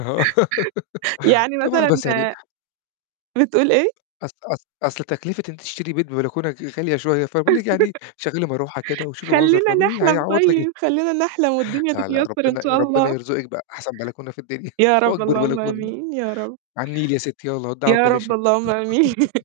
أها. يعني طبعًا مثلًا بس يعني آآ بتقول إيه؟ أص أص أصل تكلفة إن أنتِ تشتري بيت ببلكونة دي غالية شوية، فأنا باقول لِك يعني شغلي مروحة كده وشوفي منظر خلّينا طبيعي، نحلم هيعوّض لِك طيب، خلّينا نحلم والدنيا لأ، لأ، تتيسر إن ربنا شاء ربنا الله. يرزقِك بأحسن بلكونة في الدنيا، يا رب، وأكبر اللهم بلكونة. آمين، يا رب. على النيل يا ستي يلّا ودعوا يا بلا رب شيء. اللهم آمين.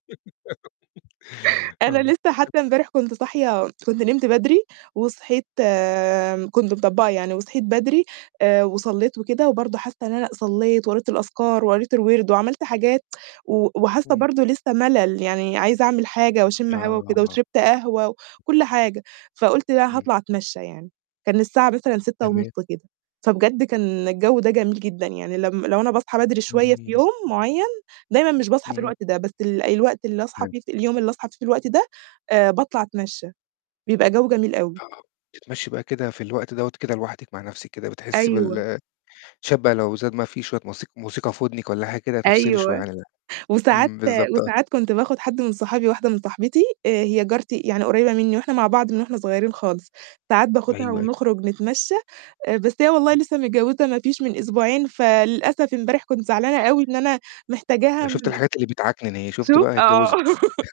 أنا آه. لسّه [unintelligible] حتّى امبارح كنت صاحية كنت نمت بدري وصحيت آآ كنت مطبّقة يعني وصحيت بدري، آآ وصلّيت وكده وبرضه حاسّة إن أنا صلّيت وقريت الأذكار وقريت الوِرْد وعمَلت حاجات، و وحاسّة إمم. برضه لسّه ملل يعني عايزة أعمل حاجة واشم هوا وكده، آه. وشربت قهوة و [unintelligible] وكلّ حاجة، فقُلت لا إمم. هاطلع أتمشّى يعني، كان الساعة مثلًا 06:30 تمام. كده، فبجد كان الجو ده جميل جدًا، يعني لم لو أنا باصحى بدري شوية في [unintelligible] يوم معيّن دايمًا مش باصحى في إمم. الوقت ده، بس الوقت اللي أصحى [unintelligible] فيه ف اليوم اللي أصحى فيه في الوقت ده باطلع أتمشّى، بيبقى جو جميل أوي. آه، بتتمشي بقى كده في الوقت دوّة كده لوحدِك مع نفْسِك كده بتحسّي أيوه. بال شوية بقي لو زاد ما في شوية موسيق موسيقى في ودنِك ولا حاجة كده تفصلي شوية أيوه، عن ال وساعات إمم، بالضبط آه. وساعات كنت باخد حد من صحابي، واحدة من صاحبتي، هي جارتي يعني قريبة مني وإحنا مع بعض من وإحنا صغيّرين خالص، ساعات باخدها أيوه، أيوه. ونخرج نتمشّى، بس هي والله إمم. لسّه متجوّزة مافيش من أسبوعين فللأسف امبارح كنت زعلانة أوي إن أنا محتاجاها. شُفتِ [unintelligible] الحاجات اللي بتعكنن أهيه، شُفتِ شوف. بقى أهي آه. اتجوّزِت.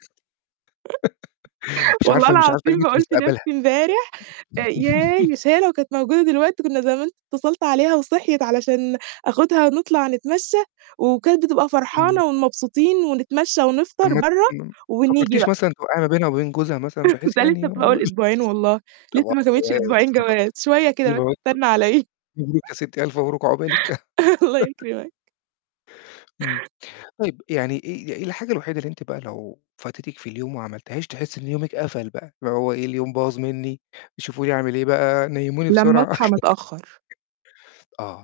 مش والله عارفة مش عارفة العظيم قيمة بقول في مستقبلها. نفْسي امبارح ياه، مش هي لو كانت موجودة دلوقتي كان زمان اتصلت عليها وصحيِت علشان آخدها ونطلع نتمشى، وكانت بتبقى إمم. فرحانة ومبسوطين ونتمشى طَب ونفطر ما برّه، م ما ونيجي فكّرتيش بقى. مثلًا توقعي ما بينها وبين جوزها مثلًا بحيث ده يعني لسّه في و أول أسبوعين والله، لسّه طبعًا ما تمتش والله أسبوعين جواز، شوية كده بس استنى عليَّ. [unintelligible] مبروك يا ستي ألف مبروك عقبالِك. الله يكرمك. إمم، طيب يعني إيه إيه الحاجة الوحيدة اللي أنتِ بقى لو فاتتك في اليوم وما عملتيهاش تحسّي إن يومِك قفل بقى؟ اللي هو إيه "اليوم باظ مني، يشوفوا لي أعمل إيه بقى، نيموني لمّا بسرعة." أصحى متأخّر. آه.